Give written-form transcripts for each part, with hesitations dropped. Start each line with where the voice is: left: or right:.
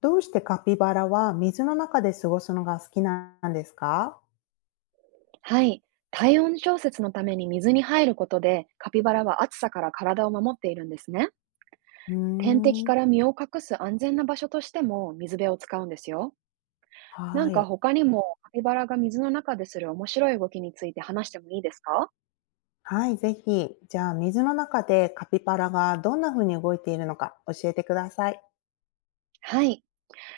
left: どうしてカピバラは水の中で過ごすのが好きなんですか？
right: はい。体温調節のために水に入ることで、カピバラは暑さから体を守っているんですね。
left: うー
right: 天敵
left: ん、
right: から身を隠す安全な場所としても水辺を使うんですよ。な
left: は
right: んか
left: い。
right: 他にもカピバラが水の中でする面白い動きについて話してもいいですか？
left: はい、ぜひ。じゃあ、水の中でカピバラがどんな風に動いているのか教えてください。
right: はい。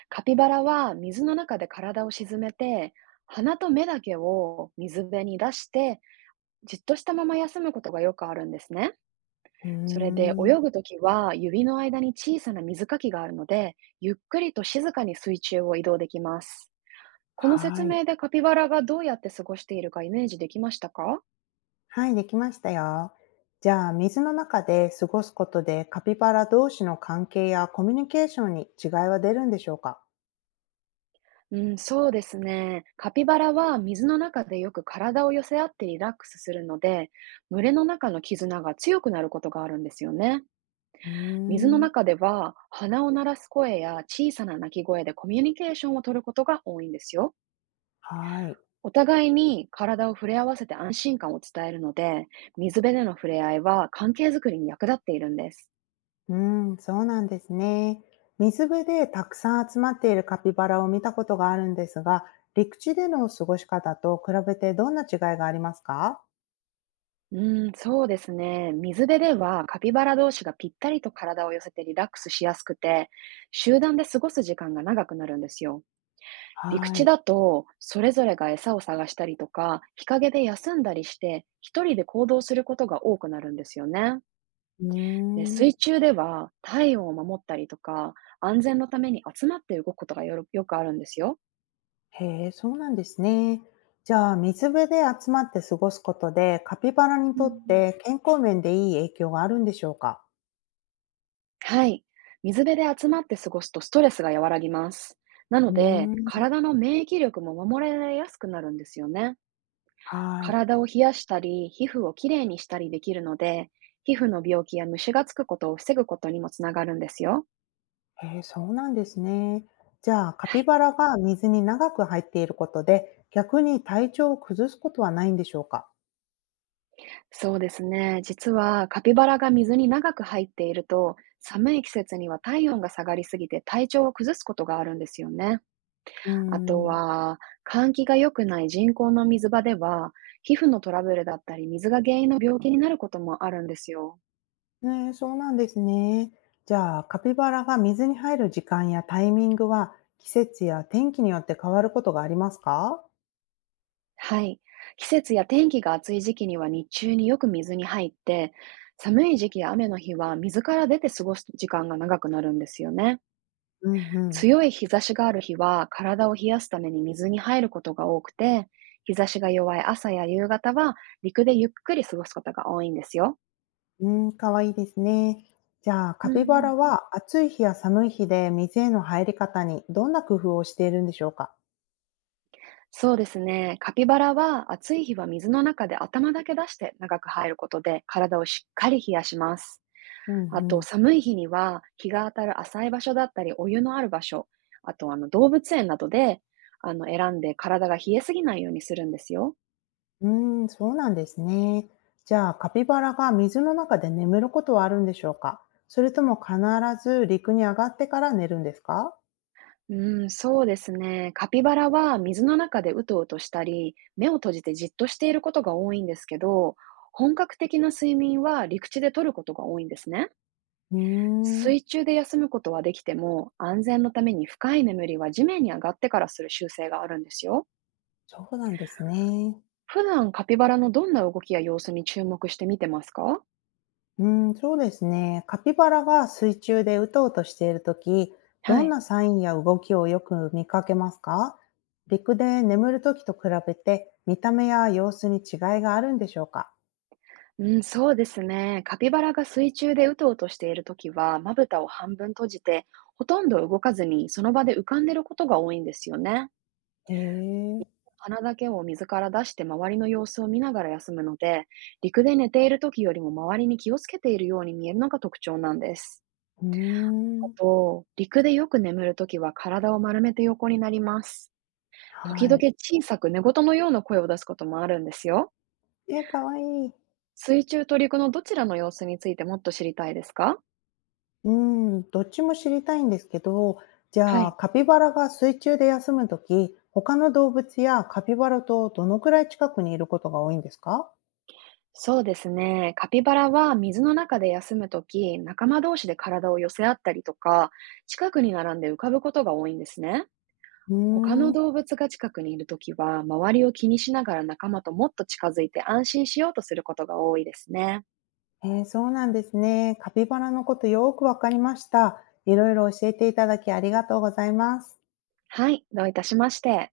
right: カピバラは水の中で体を沈めて、鼻と目だけを水辺に出して、じっとしたまま休むことがよくあるんですね。
left: うー
right: それで
left: ん、
right: 泳ぐときは指の間に小さな水かきがあるので、ゆっくりと静かに水中を移動できます。この説
left: はい。
right: 明でカピバラがどうやって過ごしているかイメージできましたか？
left: はい、できましたよ。じゃあ、水の中で過ごすことでカピバラ同士の関係やコミュニケーションに違いは出るんでしょうか？
right: うん、そうですね。カピバラは水の中でよく体を寄せ合ってリラックスするので、群れの中の絆が強くなることがあるんですよね。
left: うー
right: 水の
left: ん、
right: 中では鼻を鳴らす声や小さな鳴き声でコミュニケーションを取ることが多いんですよ。
left: はい。
right: お互いに体を触れ合わせて安心感を伝えるので、水辺での触れ合いは関係づくりに役立っているんです。
left: うーん、そうなんですね。水辺でたくさん集まっているカピバラを見たことがあるんですが、陸地での過ごし方と比べてどんな違いがありますか？
right: うん、そうですね。水辺ではカピバラ同士がぴったりと体を寄せてリラックスしやすくて、集団で過ごす時間が長くなるんですよ。陸
left: は
right: 地
left: い。
right: だと、それぞれが餌を探したりとか、日陰で休んだりして、一人で行動することが多くなるんですよね。
left: うー
right: で、
left: ん。
right: 水中では体温を守ったりとか、安全のために集まって動くことがよくあるんですよ。
left: へえ、そうなんですね。じゃあ、水辺で集まって過ごすことで、カピバラに
right: うんう
left: とっ
right: ん、
left: て健康面でいい影響があるんでしょうか？
right: はい。水辺で集まって過ごすとストレスが和らぎます。なの
left: う
right: で、
left: ーん。
right: 体の免疫力も守られやすくなるんですよね。
left: はい。
right: 体を冷やしたり、皮膚をきれいにしたりできるので、皮膚の病気や虫がつくことを防ぐことにもつながるんですよ。
left: へえ、そうなんですね。じゃあ、カ
right: は
left: ピ
right: い。
left: バラが水に長く入っていることで、逆に体調を崩すことはないんでしょうか？
right: そうですね。実は、カピバラが水に長く入っていると、寒い季節には体温が下がりすぎて体調を崩すことがあるんですよね。
left: うー
right: あと
left: ん。
right: は、換気が良くない人工の水場では、皮膚のトラブルだったり、水が原因の病気になることもあるんですよ。
left: ねえ、そうなんですね。じゃあ、カピバラが水に入る時間やタイミングは、季節や天気によって変わることがありますか？
right: はい。季節や天気が暑い時期には日中によく水に入って、寒い時期や雨の日は水から出て過ごす時間が長くなるんですよね。
left: うんうん。
right: 強い日差しがある日は体を冷やすために水に入ることが多くて、日差しが弱い朝や夕方は陸でゆっくり過ごすことが多いんですよ。
left: うん、かわいいですね。じゃあ、
right: う
left: カ
right: ん
left: ピ
right: う
left: バ
right: ん、
left: ラは暑い日や寒い日で水への入り方にどんな工夫をしているんでしょうか？
right: そうですね。カピバラは暑い日は水の中で頭だけ出して長く入ることで体をしっかり冷やします。
left: うん
right: あ
left: う
right: と、
left: ん。
right: 寒い日には日が当たる浅い場所だったり、お湯のある場所、あと動物園などで、選んで体が冷えすぎないようにするんですよ。
left: うーん、そうなんですね。じゃあ、カピバラが水の中で眠ることはあるんでしょうか？それとも必ず陸に上がってから寝るんですか？
right: うん、そうですね。カピバラは水の中でうとうとしたり、目を閉じてじっとしていることが多いんですけど、本格的な睡眠は陸地で取ることが多いんですね。
left: うーん、
right: 水中で休むことはできても、安全のために深い眠りは地面に上がってからする習性があるんですよ。
left: そうなんですね。
right: 普段カピバラのどんな動きや様子に注目して見てますか？
left: うーん、そうですね。カピバラが水中でうとうとしているとき、
right: は
left: どん
right: い。
left: なサインや動きをよく見かけますか？陸で眠るときと比べて、見た目や様子に違いがあるんでしょうか？
right: うん、そうですね。カピバラが水中でうとうとしているときは、まぶたを半分閉じて、ほとんど動かずにその場で浮かんでることが多いんですよね。
left: えー、
right: 鼻だけを水から出して周りの様子を見ながら休むので、陸で寝ているときよりも周りに気をつけているように見えるのが特徴なんです。
left: うー
right: あ
left: ん、
right: と、陸でよく眠るときは体を丸めて横になります。時
left: は
right: 々
left: い。
right: 小さく寝言のような声を出すこともあるんですよ。
left: えー、かわいい。
right: 水中と陸のどちらの様子についてもっと知りたいですか？
left: うん、どっちも知りたいんですけど、じ
right: は
left: ゃあ
right: い。
left: カピバラが水中で休むとき、他の動物やカピバラとどのくらい近くにいることが多いんですか？
right: そうですね。カピバラは水の中で休むとき、仲間同士で体を寄せ合ったりとか、近くに並んで浮かぶことが多いんですね。
left: う
right: 他
left: ー
right: の
left: ん、
right: 動物が近くにいるときは、周りを気にしながら仲間ともっと近づいて安心しようとすることが多いですね。
left: えーそうなんですね。カピバラのことよくわかりました。いろいろ教えていただきありがとうございます。
right: はい、どういたしまして。